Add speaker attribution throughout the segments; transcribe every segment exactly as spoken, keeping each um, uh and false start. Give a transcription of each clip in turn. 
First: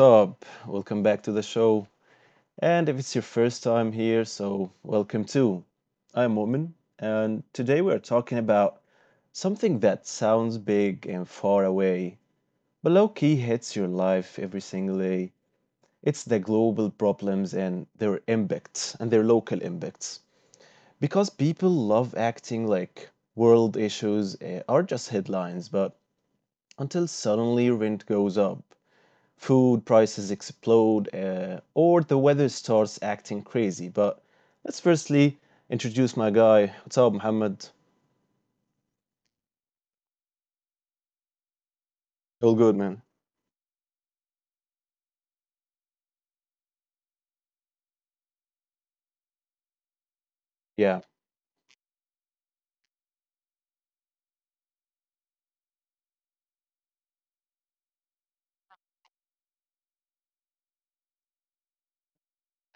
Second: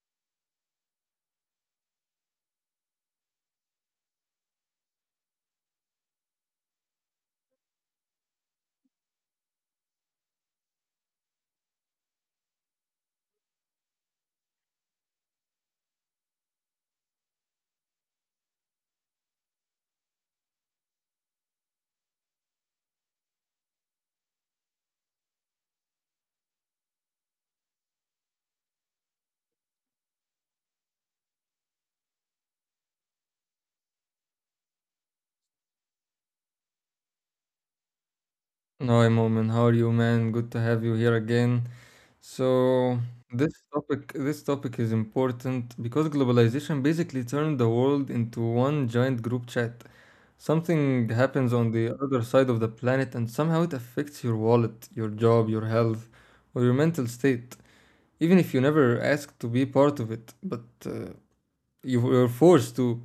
Speaker 1: up? Welcome back to the show. And if it's your first time here, so welcome too. I'm Woman, and today we're talking about something that sounds big and far away, but low key hits your life every single day. It's the global problems and their impacts and their local impacts. Because people love acting like world issues eh, are just headlines, but until suddenly rent goes up, food prices explode, uh, or the weather starts acting crazy. But let's firstly introduce my guy. What's up, Muhammad?
Speaker 2: No, hi, Momin. How are you, man? Good to have you here again.
Speaker 1: All
Speaker 2: So,
Speaker 1: good, man.
Speaker 2: this topic this topic is important because globalization basically turned the world into one giant group chat. Something
Speaker 1: Yeah,
Speaker 2: happens on the other side of the planet and somehow it affects your wallet, your job, your health, or your mental state, even if you never asked to be part of it, but uh, you were forced to.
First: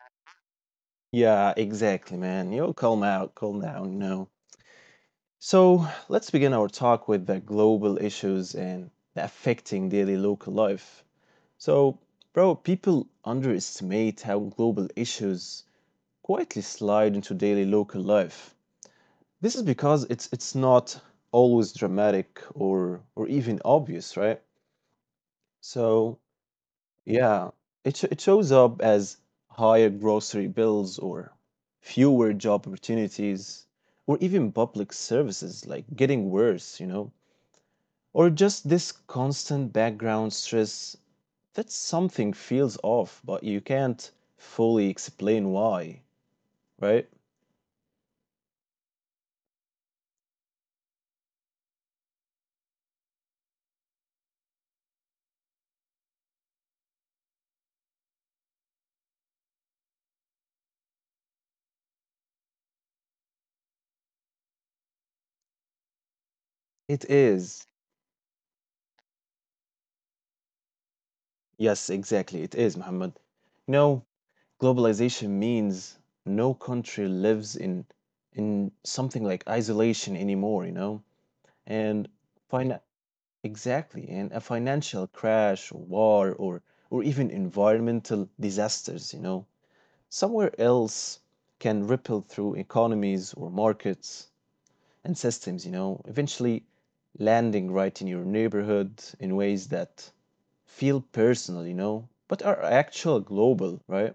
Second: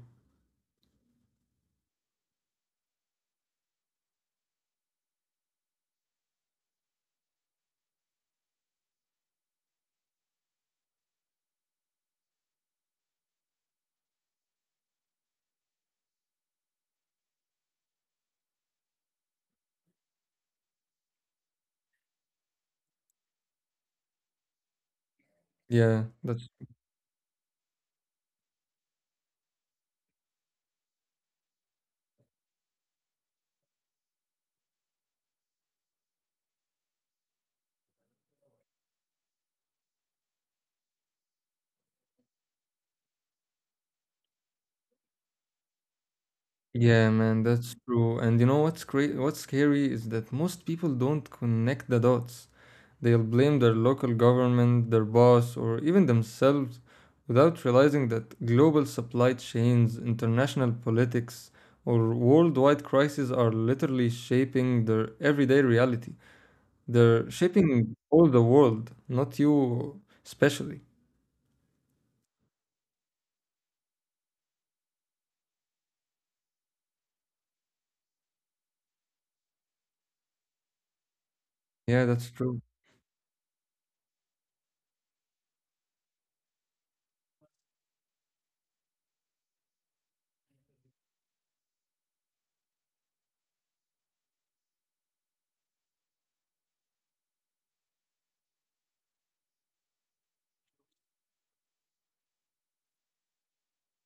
Speaker 1: yeah, exactly, man. You'll yo, calm out, calm down, you know. So let's begin our talk with the global issues and the affecting daily local life. So, bro, people underestimate how global issues quietly slide into daily local life. This is because it's it's not always dramatic or or even obvious, right?
Speaker 2: Yeah,
Speaker 1: So
Speaker 2: that's
Speaker 1: yeah, it sh it shows up as higher grocery bills or fewer job opportunities or even public services like getting worse, you know, or just this constant background stress that something feels off, but you can't fully explain why,
Speaker 2: Yeah,
Speaker 1: right?
Speaker 2: man, that's true. And you know what's cra- what's scary is that most people don't connect the dots. They'll blame their local government, their boss, or even themselves without realizing that global supply chains, international politics, or worldwide crises are literally shaping their everyday reality.
Speaker 1: It
Speaker 2: They're
Speaker 1: is.
Speaker 2: shaping all the world, not you especially.
Speaker 1: Yes, exactly. It is, Muhammad. No, globalization means no country lives in in something like isolation anymore, you know?
Speaker 2: Yeah,
Speaker 1: And
Speaker 2: that's true.
Speaker 1: fina exactly, and a financial crash, war, or or even environmental disasters, you know, somewhere else can ripple through economies or markets and systems, you know, eventually landing right in your neighborhood in ways that feel personal, you know, but are actual global, right?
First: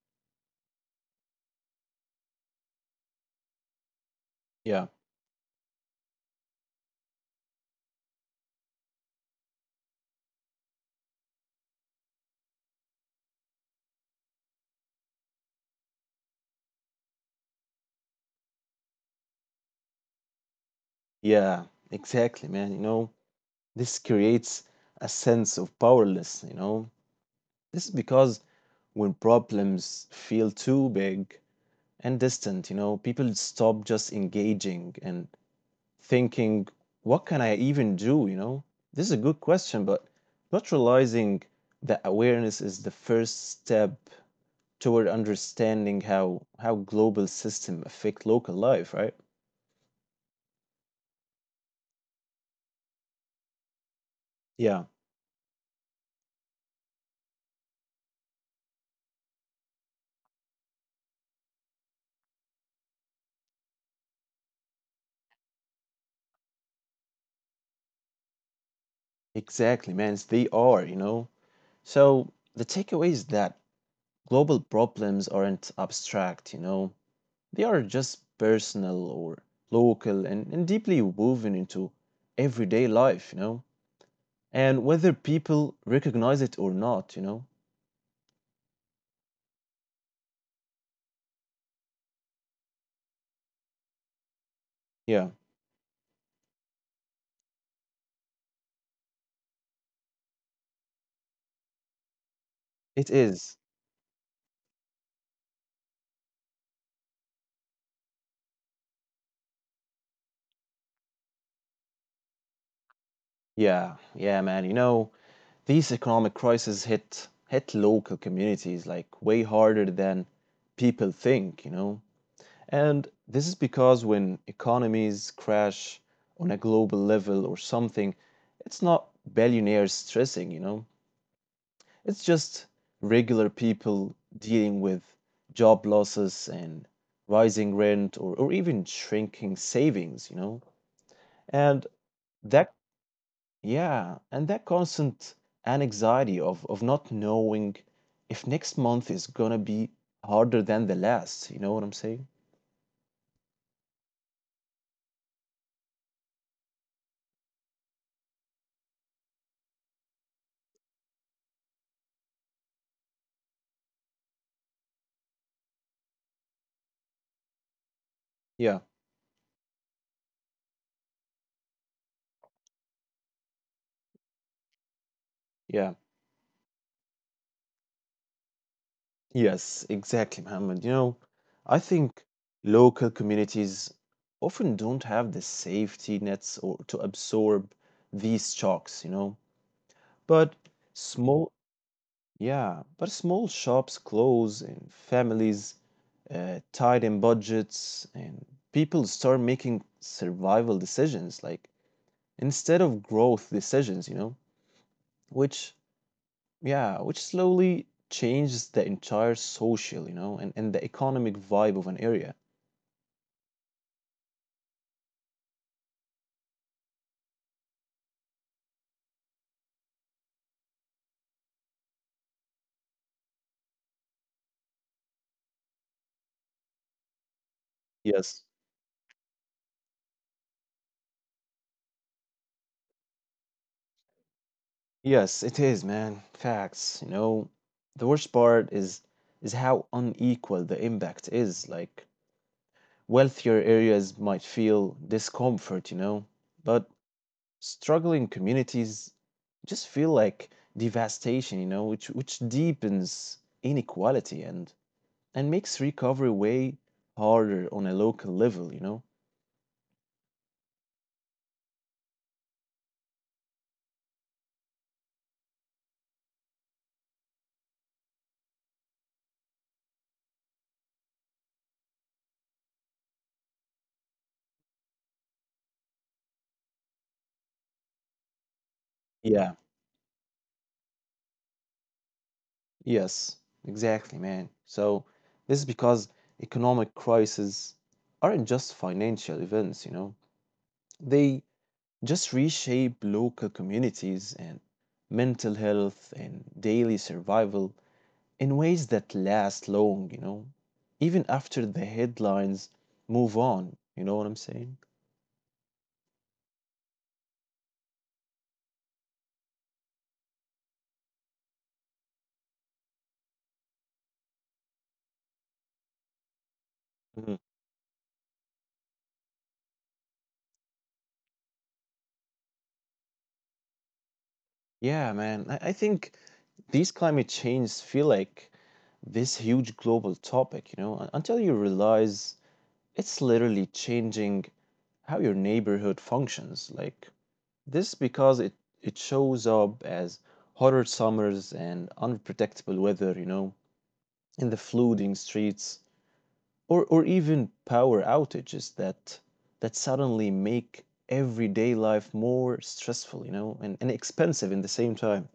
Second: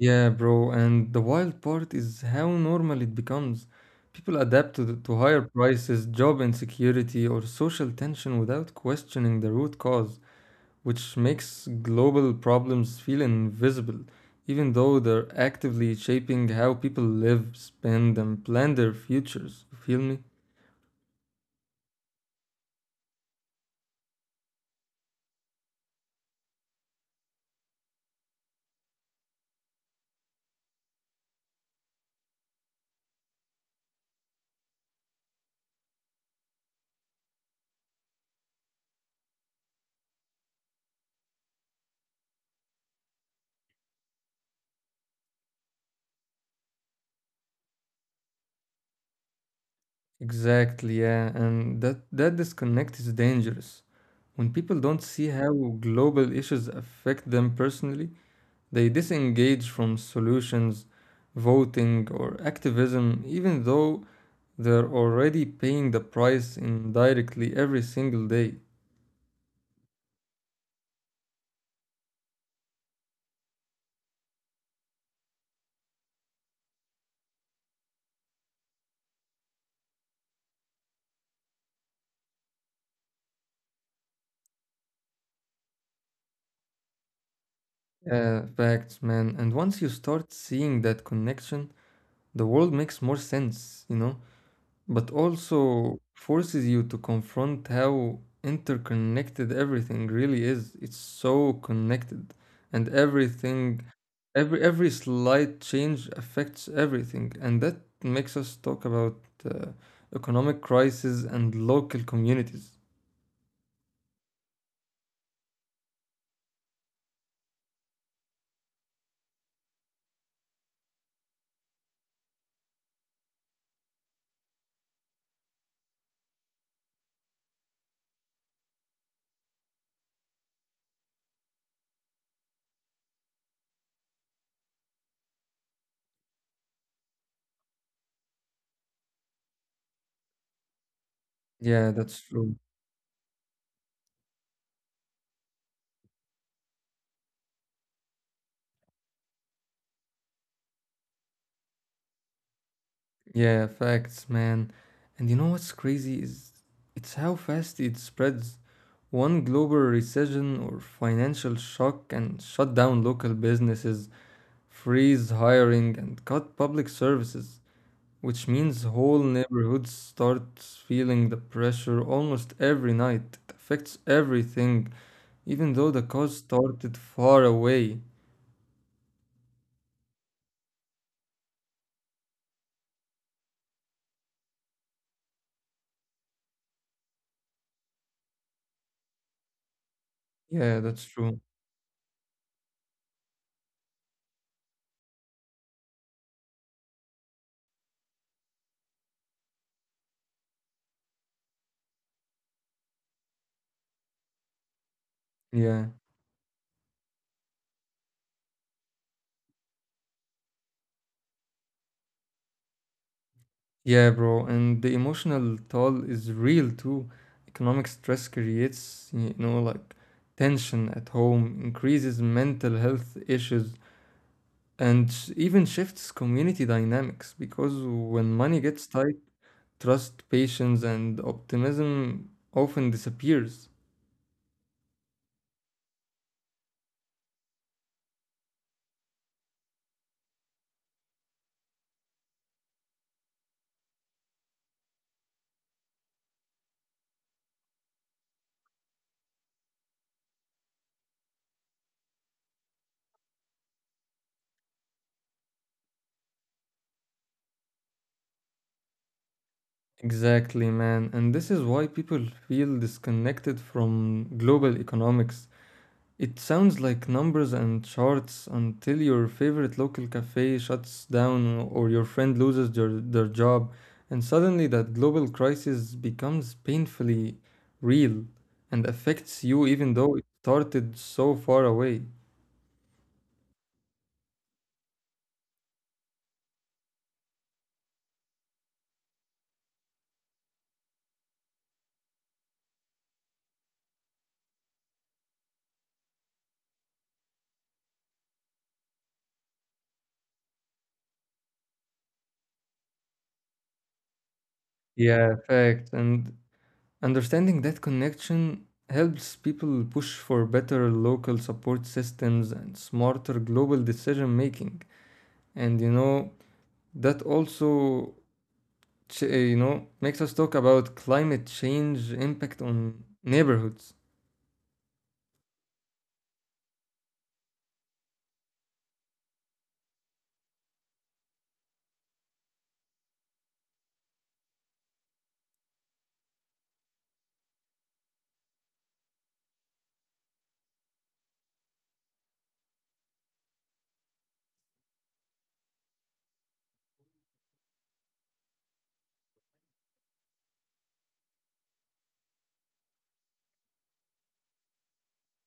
Speaker 2: Yeah, bro, and the wild part is how normal it becomes. People adapt to, the,
Speaker 1: Yeah.
Speaker 2: to higher prices, job insecurity, or social tension without questioning the root cause, which makes global problems feel invisible, even though they're actively shaping how people live, spend, and plan their futures. You feel me?
Speaker 1: Yeah, exactly, man. You know, this creates a sense of powerlessness, you know. This is because when problems feel too big and distant, you know, people stop just engaging and thinking, what can I even do, you know? This is a good question, but not realizing that awareness is the first step toward understanding how how global system affect local life, right?
Speaker 2: Exactly, yeah, and that, that disconnect is dangerous. When people
Speaker 1: Yeah,
Speaker 2: don't see how global issues affect them personally, they disengage from solutions, voting, or activism, even though they're already paying the price indirectly every single day.
Speaker 1: exactly, man. They are, you know. So the takeaway is that global problems aren't abstract, you know, they are just personal or local and, and deeply woven into everyday life, you know, and whether people recognize it or not, you know.
Speaker 2: Uh, facts, man. And once you start seeing that connection, the world makes more sense, you know? But
Speaker 1: Yeah,
Speaker 2: also forces you to confront how interconnected everything really is. It's so connected, and
Speaker 1: it is.
Speaker 2: everything, every every slight change affects everything, and that makes us talk about uh, economic crisis and local communities.
Speaker 1: Yeah, yeah, man. You know, these economic crises hit hit local communities like way harder than people think, you know. And this is because when economies crash on a global level or something, it's not billionaires stressing, you know, it's just regular people dealing with job losses and rising rent or, or even shrinking savings, you know.
Speaker 2: Yeah,
Speaker 1: And
Speaker 2: that's true.
Speaker 1: that yeah, and that constant anxiety of of not knowing if next month is gonna be harder than the last, you know what I'm saying?
Speaker 2: Yeah, facts, man. And you know what's crazy is it's how fast it spreads. One global recession or financial shock can shut down local businesses, freeze hiring, and cut public services, which means
Speaker 1: Yeah,
Speaker 2: whole neighborhoods start feeling the pressure almost every night. It affects everything, even though the
Speaker 1: yeah.
Speaker 2: cause started far away.
Speaker 1: Yes, exactly, Mohammed. You know, I think local communities often don't have the safety nets or to absorb these shocks, you know.
Speaker 2: Yeah,
Speaker 1: But
Speaker 2: that's true.
Speaker 1: small, yeah, but small shops close and families uh, tied in budgets and people start making survival decisions, like instead of growth decisions, you know, which
Speaker 2: Yeah.
Speaker 1: yeah, which slowly changes the entire social, you know, and, and the economic vibe of an area.
Speaker 2: Yeah, bro, and the emotional toll is real too. Economic stress creates, you know, like tension at home, increases mental health issues, and sh- even shifts community dynamics because when
Speaker 1: Yes.
Speaker 2: money gets tight, trust, patience, and optimism often disappears.
Speaker 1: Yes, it is, man. Facts, you know. The worst part is is how unequal the impact is. Like wealthier areas might feel discomfort, you know, but struggling communities just feel like devastation, you know, which which deepens inequality and and makes recovery way harder on a local level, you know.
Speaker 2: Exactly, man. And this is why people feel disconnected from global economics. It sounds like numbers and charts until your favorite local cafe shuts down or your friend loses their, their job, and suddenly that global crisis becomes painfully real and affects you
Speaker 1: Yeah.
Speaker 2: even though it started so far away.
Speaker 1: Yes, exactly, man. So this is because economic crises aren't just financial events, you know. They just reshape local communities and mental health and daily survival in ways that last long, you know, even after the headlines move on. You know what I'm saying?
Speaker 2: Yeah, fact. And understanding that connection helps people push for better local support systems and smarter global decision making. And you know, that
Speaker 1: Mhm.
Speaker 2: also ch- uh, you know, makes us talk about climate change impact on neighborhoods.
Speaker 1: Yeah, man. I, I think these climate changes feel like this huge global topic, you know, un- until you realize it's literally changing how your neighborhood functions. Like, this because it it shows up as hotter summers and unpredictable weather, you know, in the flooding streets, or or even power outages that that suddenly make everyday life more stressful, you know, and, and expensive in the same time.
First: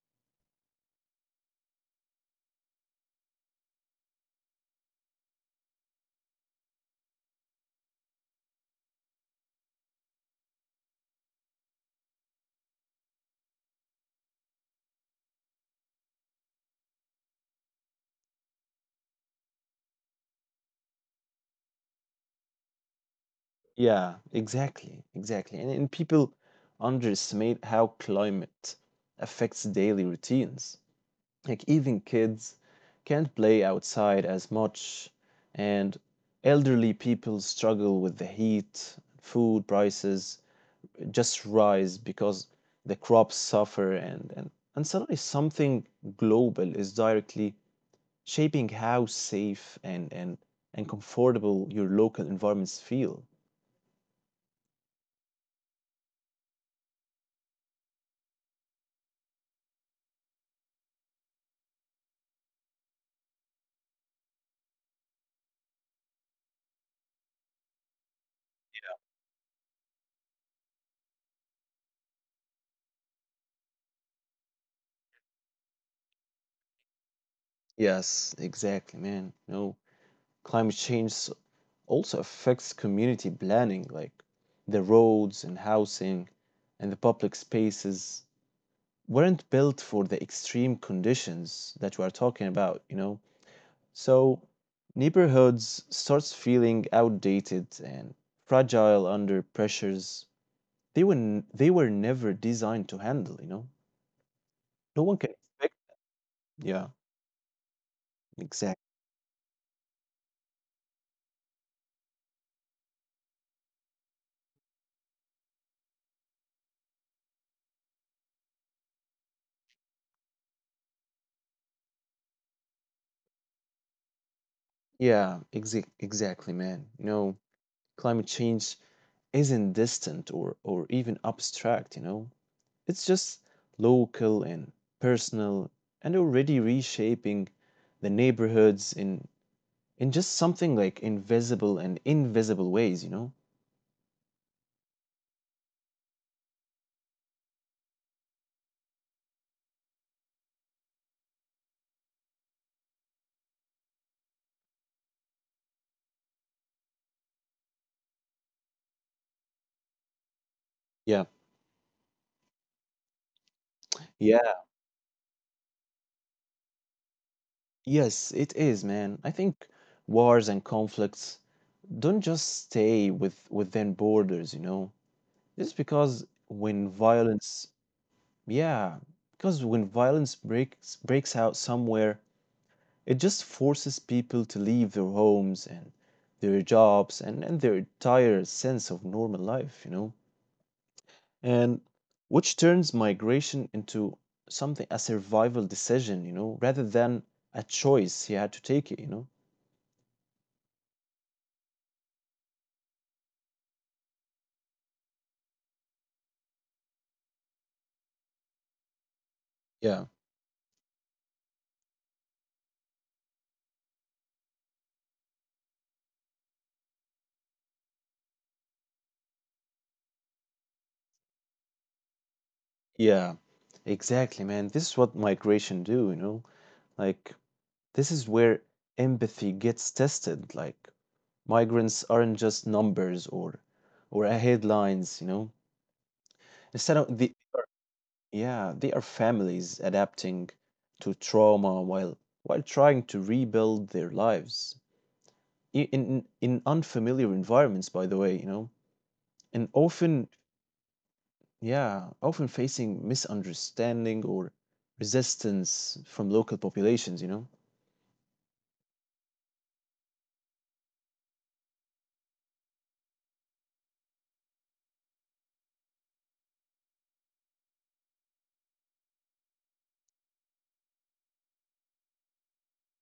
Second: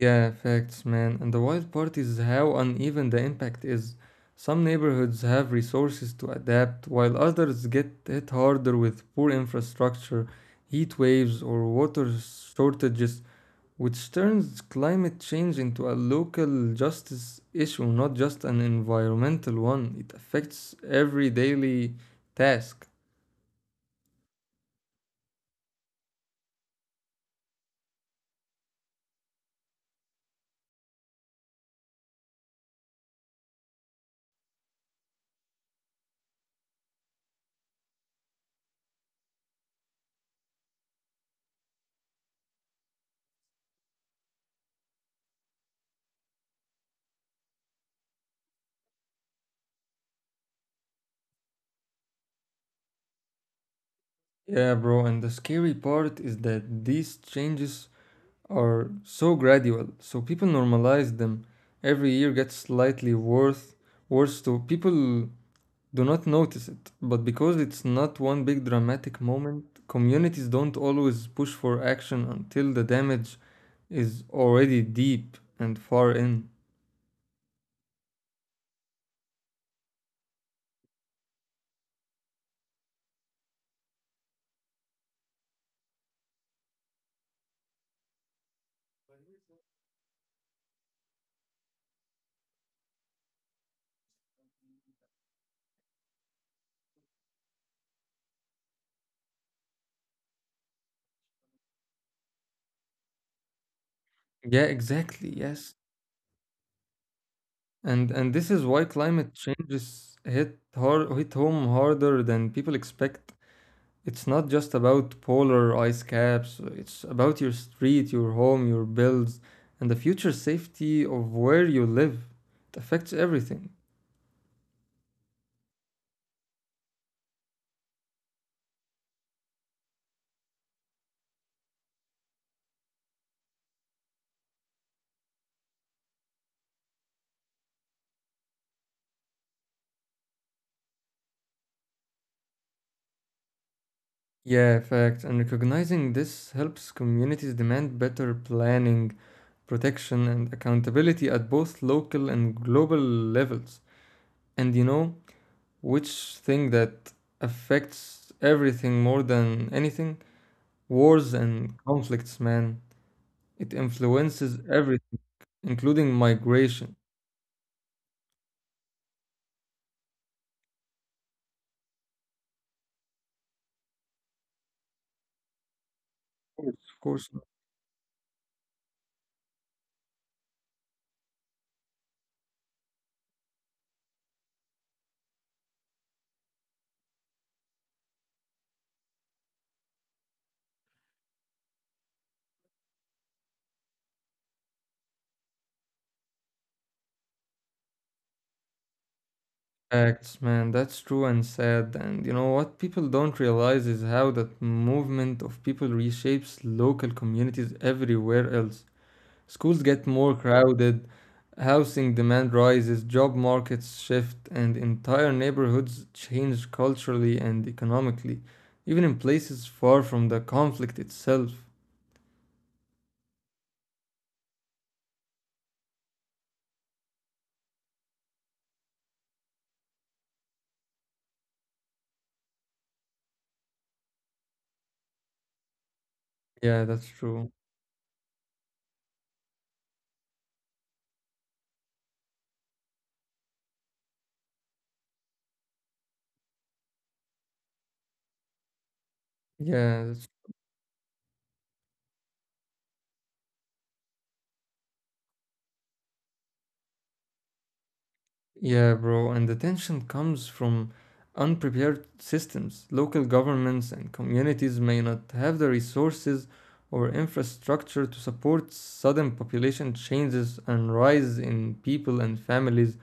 Speaker 2: Yeah, facts, man. And the wild part is how uneven the impact is. Some neighborhoods have resources to adapt, while others get hit harder with poor infrastructure, heat waves, or water shortages, which turns climate change into a local justice issue, not just an environmental one. It affects every daily task.
Speaker 1: Yeah, exactly, exactly. And, and people underestimate how climate affects daily routines. Like even kids can't play outside as much and elderly people struggle with the heat, food prices just rise because the crops suffer and and, and suddenly something global is directly shaping how safe and and and comfortable your local environments feel.
Speaker 2: Yeah, bro, and the scary part is that these changes are so gradual, so people normalize them. Every year gets slightly worse, worse so people do not notice it. But because it's not one big dramatic moment, communities don't always push for action until the damage is already deep and far in.
Speaker 1: Yes, exactly, man. No, climate change also affects community planning, like the roads and housing and the public spaces weren't built for the extreme conditions that we are talking about, you know? So neighborhoods starts feeling outdated and fragile under pressures they were n- they were never designed to handle, you know?
Speaker 2: Yeah,
Speaker 1: No one
Speaker 2: exactly,
Speaker 1: can
Speaker 2: yes.
Speaker 1: expect yeah,
Speaker 2: And and this is why
Speaker 1: exactly.
Speaker 2: climate changes hit hard, hit home harder than people expect. It's not just about polar ice caps, it's about your street, your home, your bills, and the future safety of where you live. It affects everything.
Speaker 1: Yeah, exa- exactly, man. You know, climate change isn't distant or or even abstract, you know? It's just local and personal and already reshaping the neighborhoods in in just something like invisible and invisible ways, you know?
Speaker 2: Yeah, fact. And recognizing this helps communities demand better planning, protection, and accountability at both local and global levels. And you know, which thing that affects everything more than anything?
Speaker 1: Yeah.
Speaker 2: Wars and conflicts, man. It influences
Speaker 1: Yeah.
Speaker 2: everything, including migration.
Speaker 1: Yes, it is, man. I think wars and conflicts don't just stay with within borders, you know? It's because
Speaker 2: Of
Speaker 1: when
Speaker 2: course.
Speaker 1: violence, yeah, because when violence breaks breaks out somewhere, it just forces people to leave their homes and their jobs and and their entire sense of normal life, you know, and which turns migration into something a survival decision, you know, rather than a choice he had to take it, you know.
Speaker 2: Acts, man. That's true and sad. And you know what people don't realize is how that movement of people reshapes local communities everywhere else. Schools
Speaker 1: Yeah.
Speaker 2: get more crowded, housing demand rises, job markets shift, and entire neighborhoods change culturally and economically, even in places far from the conflict itself.
Speaker 1: Yeah. Exactly, man. This is what migration do, you know. Like this is where empathy gets tested. Like migrants aren't just numbers or or headlines, you know.
Speaker 2: Yeah,
Speaker 1: Instead
Speaker 2: that's
Speaker 1: of the
Speaker 2: true.
Speaker 1: yeah, they are families adapting to trauma while while trying to rebuild their lives I- in in unfamiliar environments, by the way, you know, and
Speaker 2: Yeah,
Speaker 1: often,
Speaker 2: that's
Speaker 1: yeah, often facing misunderstanding or resistance from local populations, you know.
Speaker 2: Yeah, bro, and the tension comes from unprepared systems. Local governments and communities may not have the resources or infrastructure to support sudden population changes and rise in people and families,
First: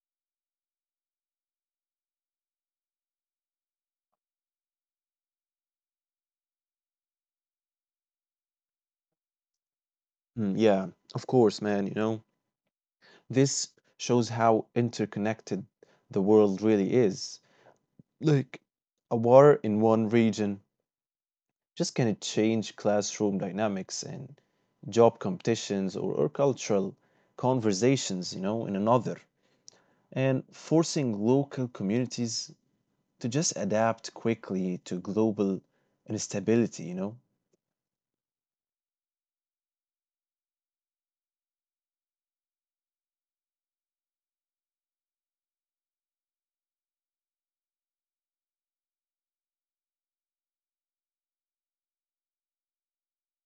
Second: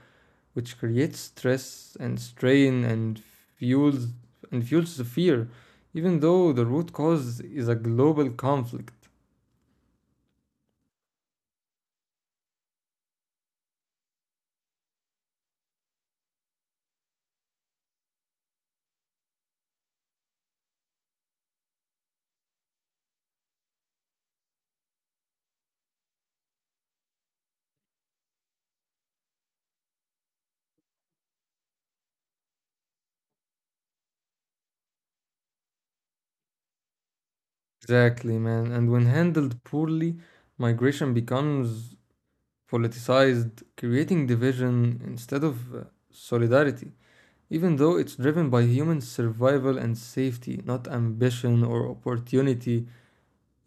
Speaker 2: which creates stress and strain and fuels and fuels the fear, even though the root cause is a global conflict.
Speaker 1: Mm, yeah, of course, man, you know. This shows how interconnected the world really is. Like a war in one region just can it change classroom dynamics and job competitions or, or cultural conversations, you know, in another, and forcing local communities to just adapt quickly to global instability, you know?
Speaker 2: Exactly, man. And when handled poorly, migration becomes politicized, creating division instead of uh, solidarity, even though it's driven by human survival and safety, not ambition or opportunity.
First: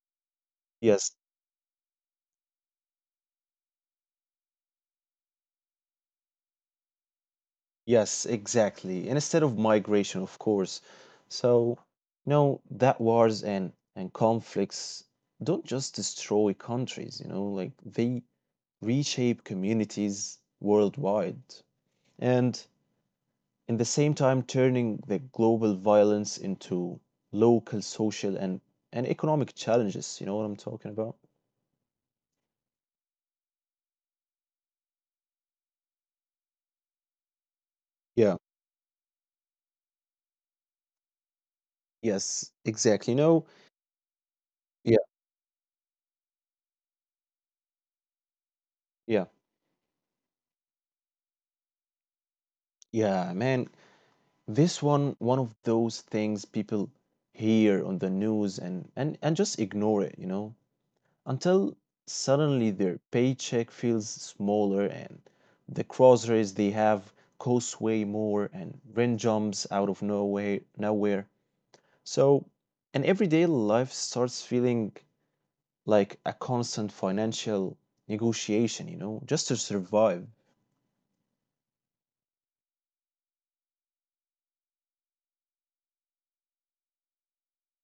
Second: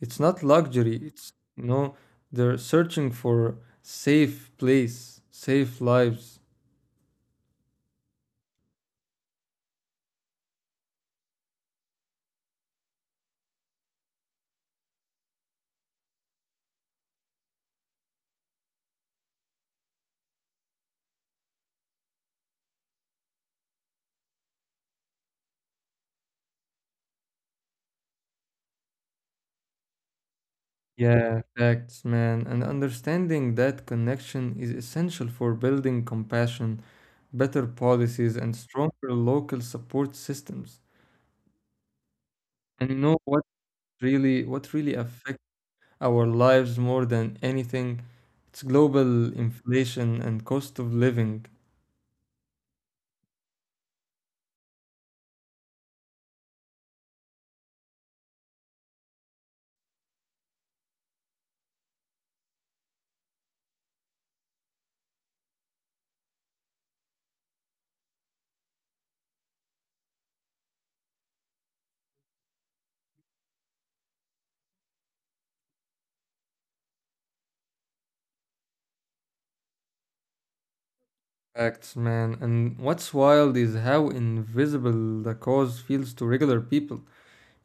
Speaker 2: It's not luxury.
Speaker 1: Yes,
Speaker 2: It's, you know, they're searching for safe place, safe lives.
Speaker 1: yes, exactly. And instead of migration, of course. So, you know, that wars and, and conflicts don't just destroy countries, you know, like they reshape communities worldwide. And in the same time turning the global violence into local social and, and economic challenges. You know what I'm talking about?
Speaker 2: Yeah, facts, man. And understanding that connection is essential for building compassion, better
Speaker 1: Yeah.
Speaker 2: policies, and stronger local support systems.
Speaker 1: Yes,
Speaker 2: And
Speaker 1: exactly.
Speaker 2: you
Speaker 1: You
Speaker 2: know
Speaker 1: know,
Speaker 2: what really what
Speaker 1: yeah.
Speaker 2: really affects our lives more than anything. It's
Speaker 1: Yeah,
Speaker 2: global inflation and cost of living.
Speaker 1: yeah, man. This one, one of those things people hear on the news and and and just ignore it, you know, until suddenly their paycheck feels smaller and the groceries they have cost way more and rent jumps out of nowhere, nowhere, so, and everyday life starts feeling like a constant financial negotiation, you know, just to survive.
Speaker 2: Facts, man. And what's wild is how invisible the cause feels to regular people.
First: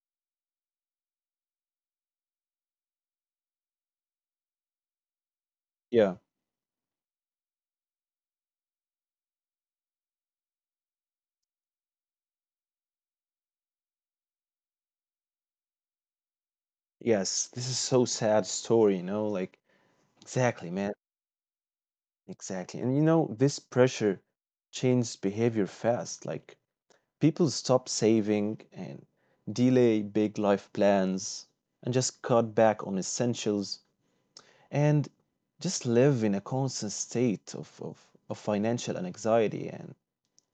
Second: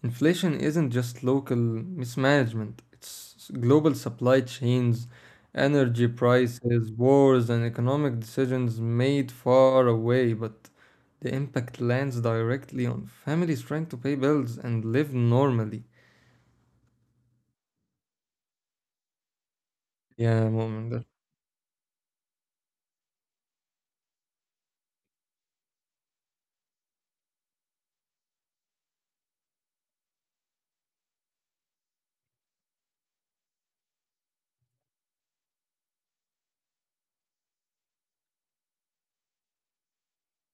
Speaker 2: Inflation isn't just local mismanagement, it's global supply chains, energy
Speaker 1: Yeah.
Speaker 2: prices, wars, and economic decisions made far away, but the impact lands directly on families trying to pay bills and live normally.
Speaker 1: Yes, this is so sad story, you know, like
Speaker 2: Yeah,
Speaker 1: exactly, man.
Speaker 2: moment.
Speaker 1: Exactly. And you know, this pressure changes behavior fast. Like people stop saving and delay big life plans and just cut back on essentials and just live in a constant state of, of, of financial anxiety and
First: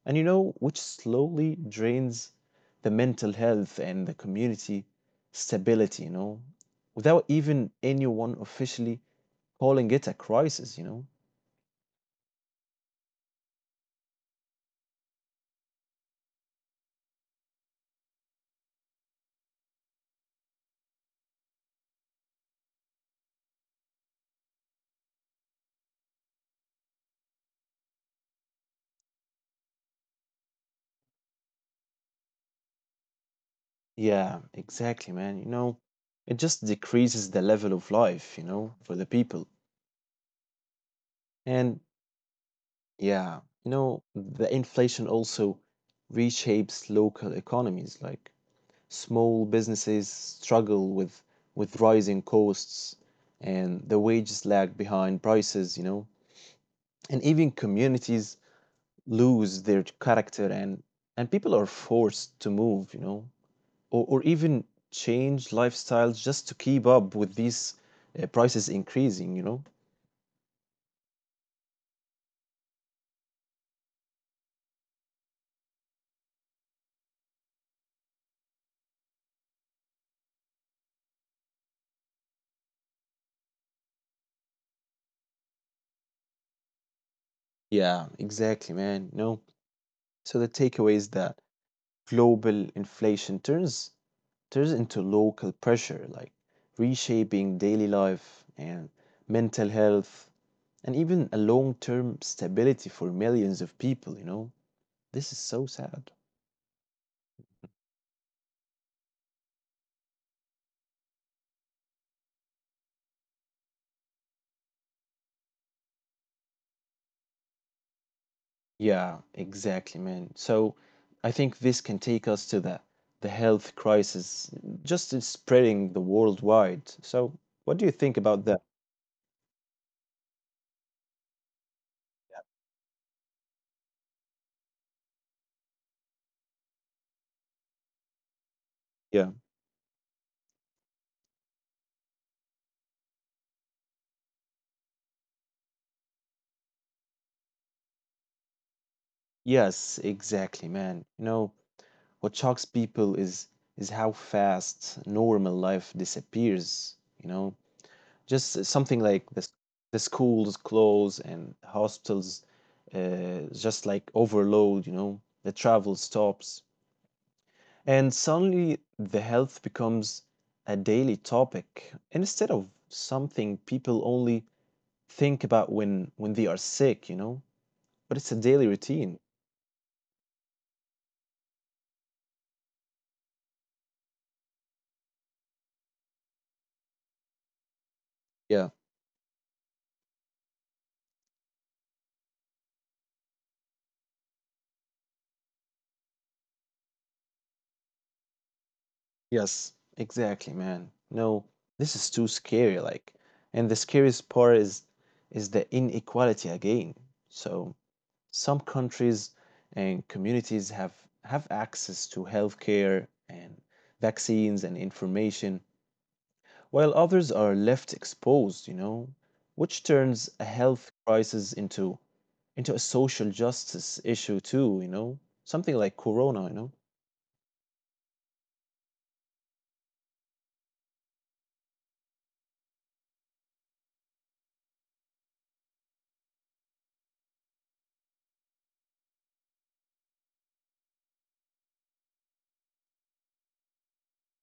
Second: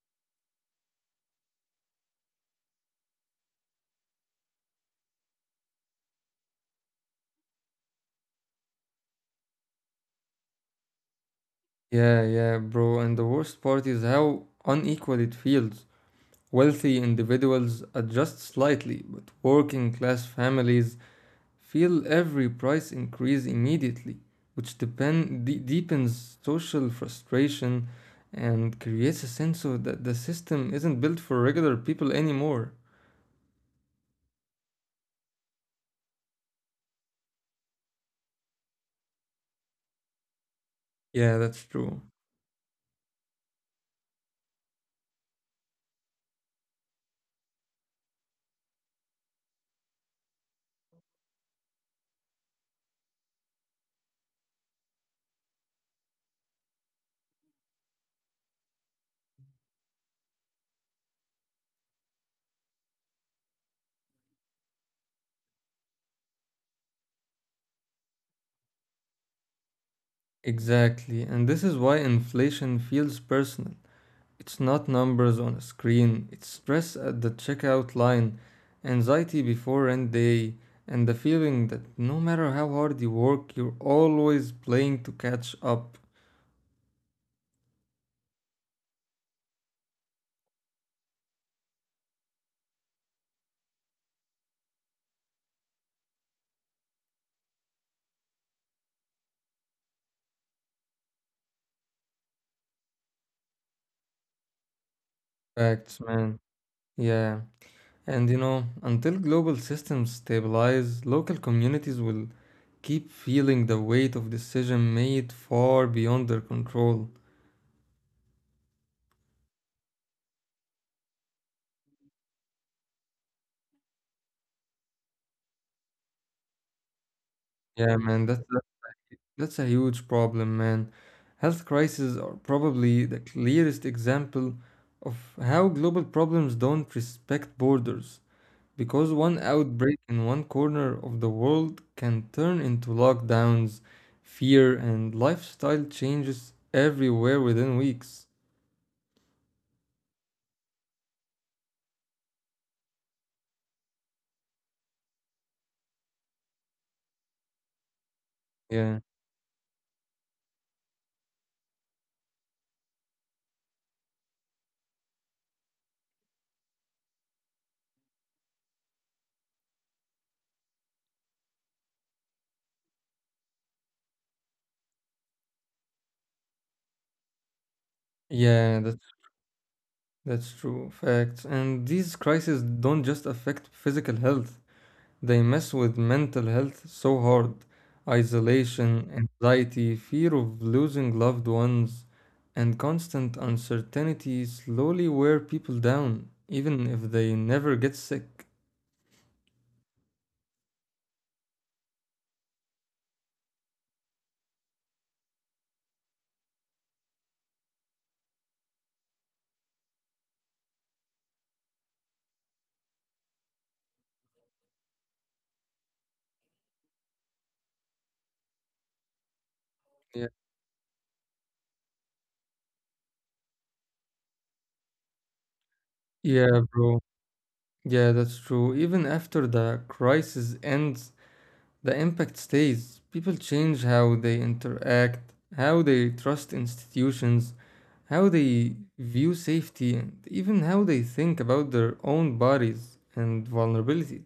Speaker 1: and you know which slowly drains the mental health and the community stability, you know, without even anyone officially calling it a crisis, you know.
Speaker 2: Yeah, yeah, bro. And the worst part is how unequal it feels. Wealthy individuals adjust slightly, but working class families feel every price increase immediately, which depend de- deepens social frustration and creates a sense of that the system isn't built for regular people anymore.
Speaker 1: Yeah, exactly, man. You know, it just decreases the level of life, you know, for the people.
Speaker 2: Yeah, that's
Speaker 1: And
Speaker 2: true.
Speaker 1: yeah, you know, the inflation also reshapes local economies. Like small businesses struggle with with rising costs and the wages lag behind prices, you know, and even communities lose their character and and people are forced to move, you know, or, or even change lifestyles just to keep up with these uh, prices increasing, you know.
Speaker 2: Exactly. And this is why inflation feels personal. It's not numbers on a screen, it's stress at the checkout line, anxiety before end day, and the feeling that no matter how hard you work, you're always playing to catch up.
Speaker 1: Yeah, exactly, man. You know, so the takeaway is that global inflation turns turns into local pressure, like reshaping daily life and mental health and even a long term stability for millions of people, you know? This is so
Speaker 2: Facts,
Speaker 1: sad.
Speaker 2: man. Yeah. And you know, until global systems stabilize, local communities will keep feeling the weight of decision made far beyond their control.
Speaker 1: Yeah, exactly, man. So I think this can take us to the the health crisis just is spreading the worldwide. So what do you
Speaker 2: Yeah,
Speaker 1: think
Speaker 2: man, that's
Speaker 1: about that?
Speaker 2: That's a huge problem, man. Health crises are probably the clearest example of how global problems don't respect borders, because
Speaker 1: Yeah.
Speaker 2: one outbreak in one corner of the world can turn into lockdowns, fear, and lifestyle changes everywhere within weeks.
Speaker 1: Yes, exactly, man. You know, what shocks people is is how fast normal life disappears, you know? Just something
Speaker 2: Yeah,
Speaker 1: like this, the schools close and hospitals uh, just like overload, you know, the travel stops. And suddenly the health becomes a daily topic instead of something people only think about when when they are sick, you know? But it's a
Speaker 2: yeah,
Speaker 1: daily
Speaker 2: that's
Speaker 1: routine.
Speaker 2: that's true. Facts. And these crises don't just affect physical health. They mess with mental health so hard,
Speaker 1: Yeah.
Speaker 2: isolation, anxiety, fear of losing loved ones, and constant uncertainty slowly wear people down, even if they never get sick.
Speaker 1: Yes, exactly, man. No, this is too scary, like, and the scariest part is is the inequality again. So some countries and communities have have access to healthcare and vaccines and information, while others are left exposed, you know, which turns
Speaker 2: Yeah.
Speaker 1: a health crisis into into a social justice issue too, you know, something like corona, you know.
Speaker 2: Yeah, bro. Yeah, that's true. Even after the crisis ends, the impact stays. People change how they interact, how they trust institutions, how they view safety, and even how they think about their own bodies and vulnerability.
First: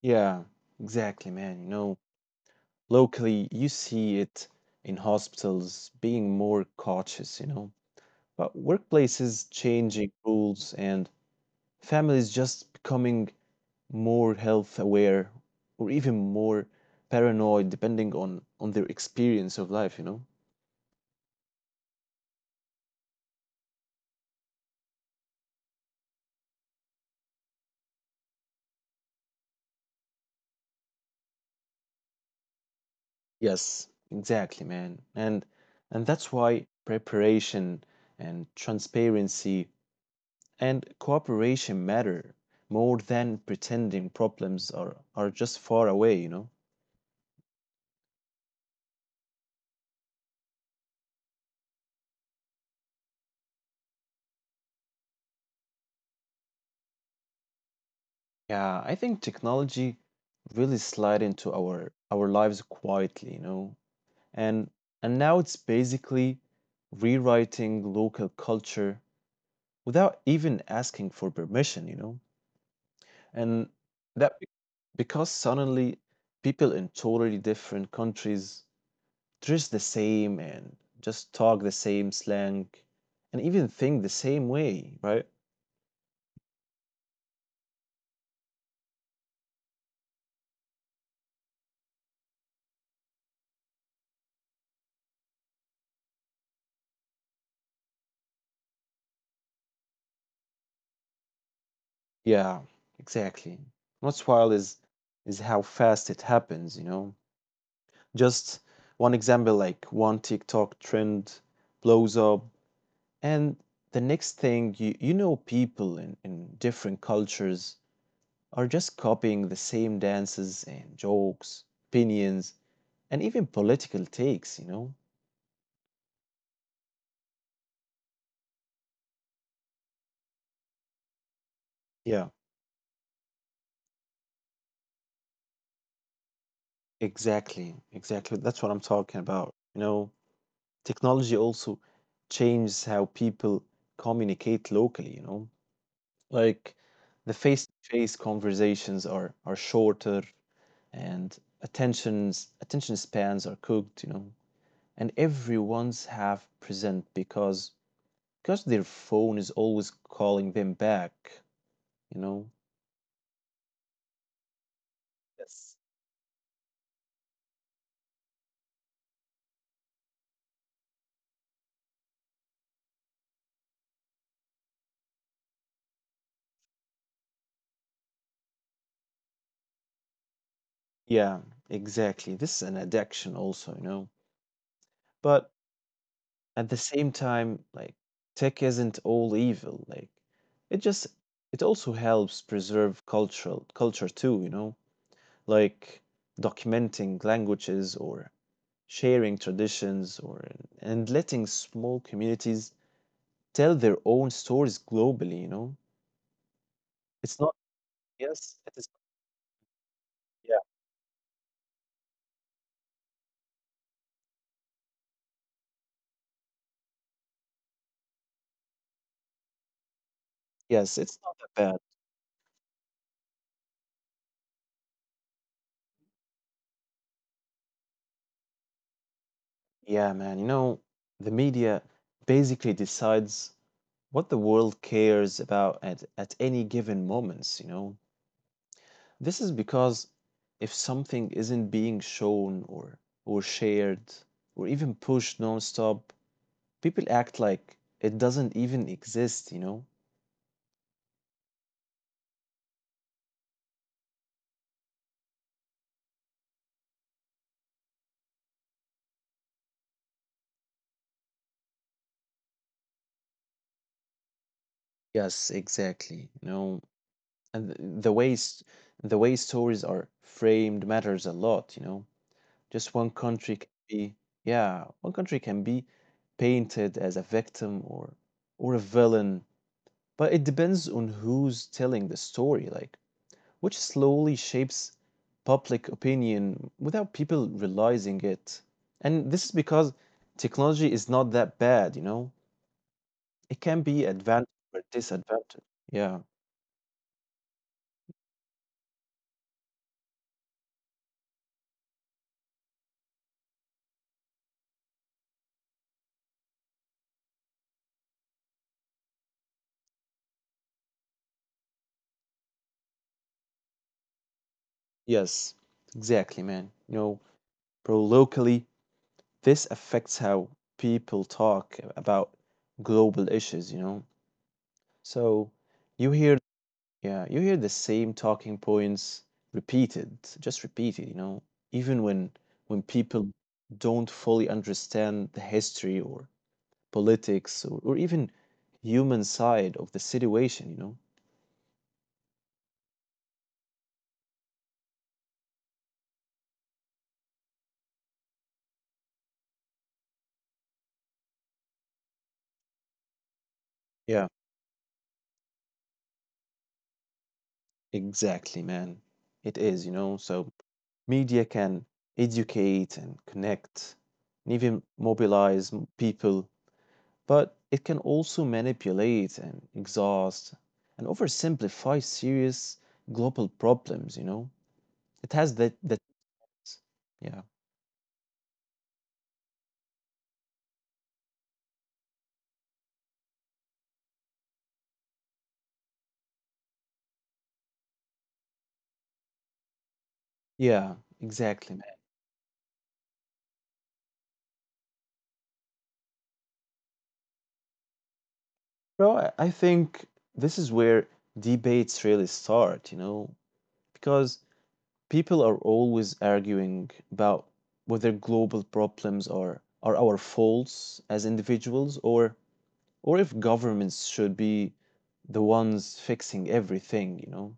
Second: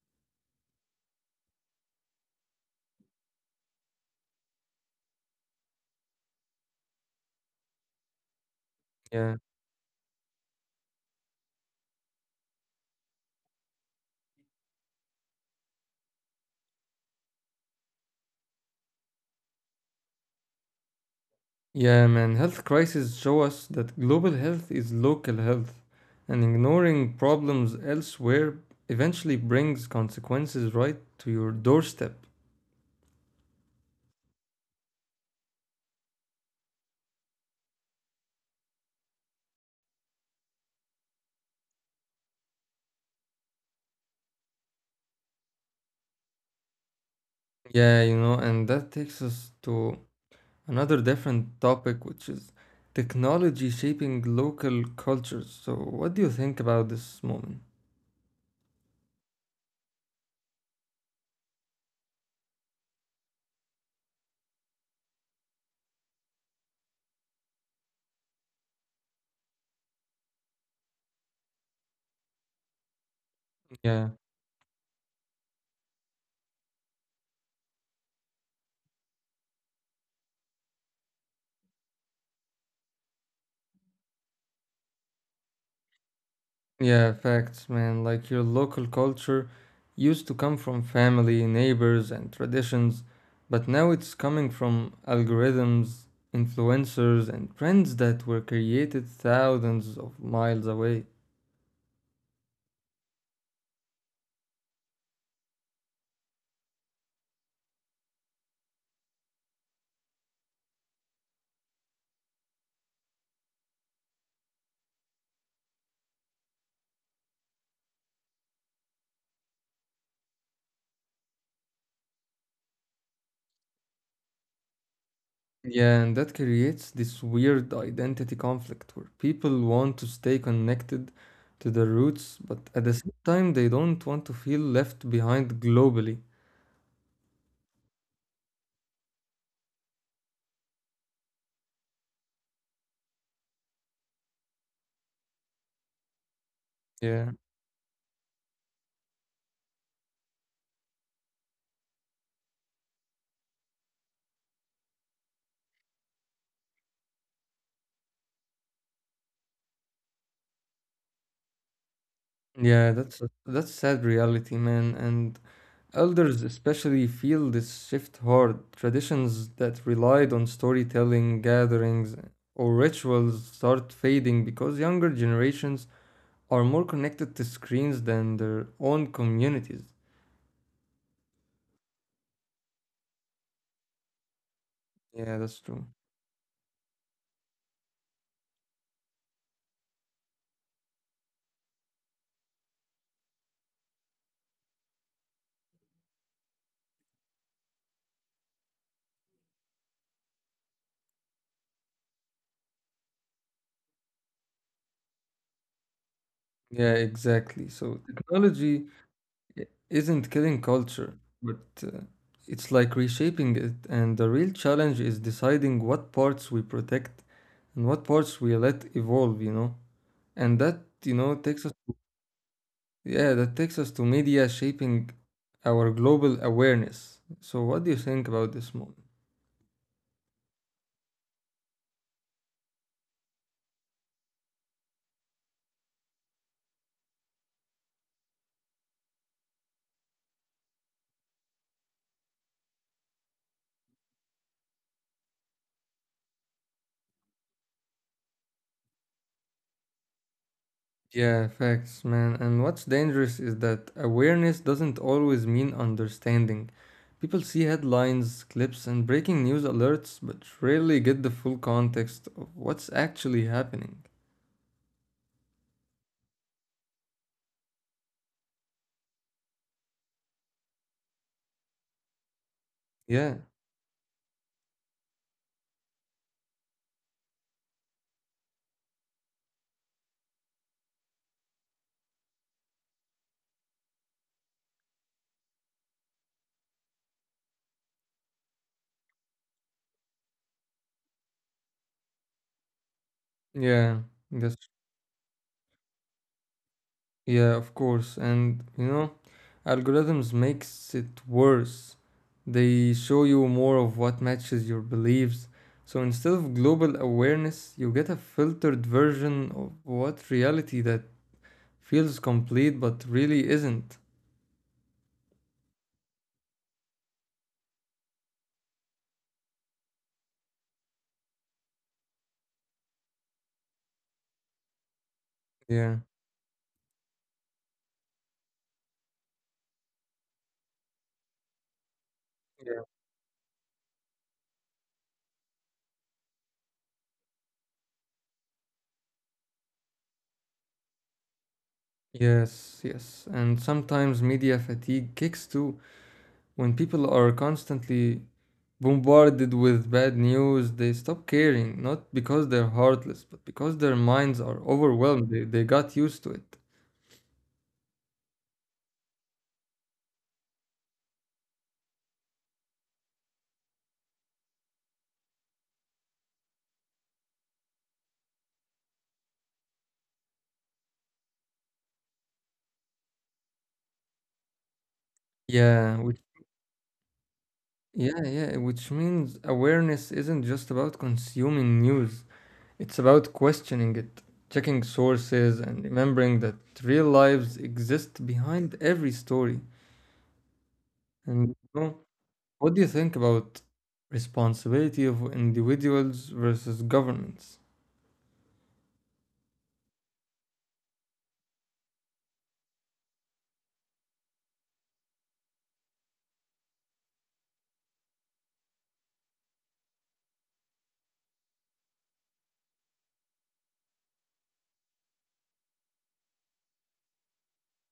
Speaker 1: Yeah, exactly, man. You know, locally you see it in hospitals being more cautious, you know, but
Speaker 2: Yeah,
Speaker 1: workplaces changing rules and families just becoming more health aware or even more paranoid depending on on their experience of life, you know.
Speaker 2: yeah, man. Health crises show us that global health is local health, and ignoring problems elsewhere eventually brings consequences right to your doorstep.
Speaker 1: Yes, exactly, man. And and that's why preparation and transparency and cooperation matter more than pretending problems are are just far away, you know?
Speaker 2: Yeah, you know, and that takes us to another different topic, which is technology shaping local cultures. So, what do you think about this moment?
Speaker 1: Yeah, I think technology really slid into our our lives quietly, you know. And and now it's basically rewriting local culture without even asking for permission, you know. And
Speaker 2: Yeah.
Speaker 1: that be- because suddenly people in totally different countries dress the same and just talk the same slang and even think the same way, right?
Speaker 2: Yeah, facts, man. Like your local culture used to come from family, neighbors, and traditions, but now it's coming from algorithms, influencers, and trends that were created thousands of miles away.
Speaker 1: Yeah, exactly. What's wild is is how fast it happens, you know. Just one example, like one TikTok trend blows up, and the next thing you you know, people in, in different cultures are just copying the same dances and jokes, opinions, and even political takes, you know.
Speaker 2: Yeah, and that creates this weird identity conflict where people want to stay connected to their roots,
Speaker 1: Yeah,
Speaker 2: but at the same time, they don't want to feel left behind globally.
Speaker 1: exactly, exactly. That's what I'm talking about. You know, technology also changes how people communicate locally, you know. Like
Speaker 2: Yeah.
Speaker 1: the face-to-face conversations are are shorter and attentions attention spans are cooked, you know. And everyone's half present because because their phone is always calling them back, you know.
Speaker 2: Yeah, that's a, that's sad reality, man. And
Speaker 1: Yes.
Speaker 2: elders especially feel this shift hard. Traditions that relied on storytelling, gatherings, or rituals start fading because younger generations are more connected to screens than their own communities.
Speaker 1: Yeah, exactly. This is an addiction also, you know.
Speaker 2: Yeah, that's
Speaker 1: But
Speaker 2: true.
Speaker 1: at the same time, like tech isn't all evil. Like it just it also helps preserve cultural culture too, you know, like documenting languages or sharing traditions, or and letting small communities tell their own stories globally, you know?
Speaker 2: Yeah, exactly.
Speaker 1: It's not
Speaker 2: So technology
Speaker 1: yes, it is,
Speaker 2: i- isn't killing
Speaker 1: yeah.
Speaker 2: culture, but uh, it's like reshaping it. And the real challenge is deciding what parts we protect and what parts we let evolve, you know? And that, you
Speaker 1: Yes,
Speaker 2: know,
Speaker 1: it's
Speaker 2: takes
Speaker 1: not that bad.
Speaker 2: Yeah, that takes us to media shaping our global awareness. So, what do you think about this moment?
Speaker 1: Yeah, man, you know, the media basically decides what the world cares about at, at any given moments, you know? This is because if something isn't being shown or or shared or even pushed nonstop, people act like it doesn't even exist, you know?
Speaker 2: Yeah, facts, man. And what's dangerous is that awareness doesn't always mean understanding. People see headlines, clips, and breaking news alerts, but rarely get the full context of what's actually happening.
Speaker 1: Yes, exactly. You know, and th- the way the way stories are framed matters a lot, you know. Just one
Speaker 2: Yeah,
Speaker 1: country can be, yeah, one country can be painted as a victim or or a villain, but it depends on who's telling the story, like, which slowly shapes public opinion without people realizing it. And this is because technology is not that bad, you know? It can
Speaker 2: yeah,
Speaker 1: be
Speaker 2: that's
Speaker 1: advantage or disadvantage. Yeah.
Speaker 2: Yeah, of course. And you know, algorithms makes it worse. They show you more of what matches your beliefs. So instead of global awareness, you get a filtered version of what reality that feels complete but really isn't.
Speaker 1: Yes, exactly, man. You know, bro, locally, this affects how people talk about global issues, you know? So
Speaker 2: Yeah.
Speaker 1: you hear Yeah, you hear the same talking points repeated, just repeated, you know, even when
Speaker 2: Yeah.
Speaker 1: when people don't fully understand the history or politics, or, or even human side of the situation, you know.
Speaker 2: Yes, yes. And sometimes media fatigue kicks too. When people are constantly bombarded with bad news, they stop caring, not because they're heartless, but because their
Speaker 1: Yeah,
Speaker 2: minds are overwhelmed. They, they got used to it.
Speaker 1: exactly, man. It is, you know, so media can educate and connect and even mobilize m- people, but it can also manipulate and exhaust and oversimplify serious global problems, you know? It has that,
Speaker 2: Yeah, which,
Speaker 1: that yeah,
Speaker 2: yeah, yeah, which means awareness isn't just about consuming news, it's about questioning it, checking sources, and remembering that real lives exist behind every story.
Speaker 1: yeah,
Speaker 2: And you know,
Speaker 1: exactly, man.
Speaker 2: what do you think about responsibility of individuals versus governments?
Speaker 1: Bro, I I think this is where debates really start, you know, because people are always arguing about whether global problems are are our faults as individuals or or if governments should be the ones fixing everything, you know.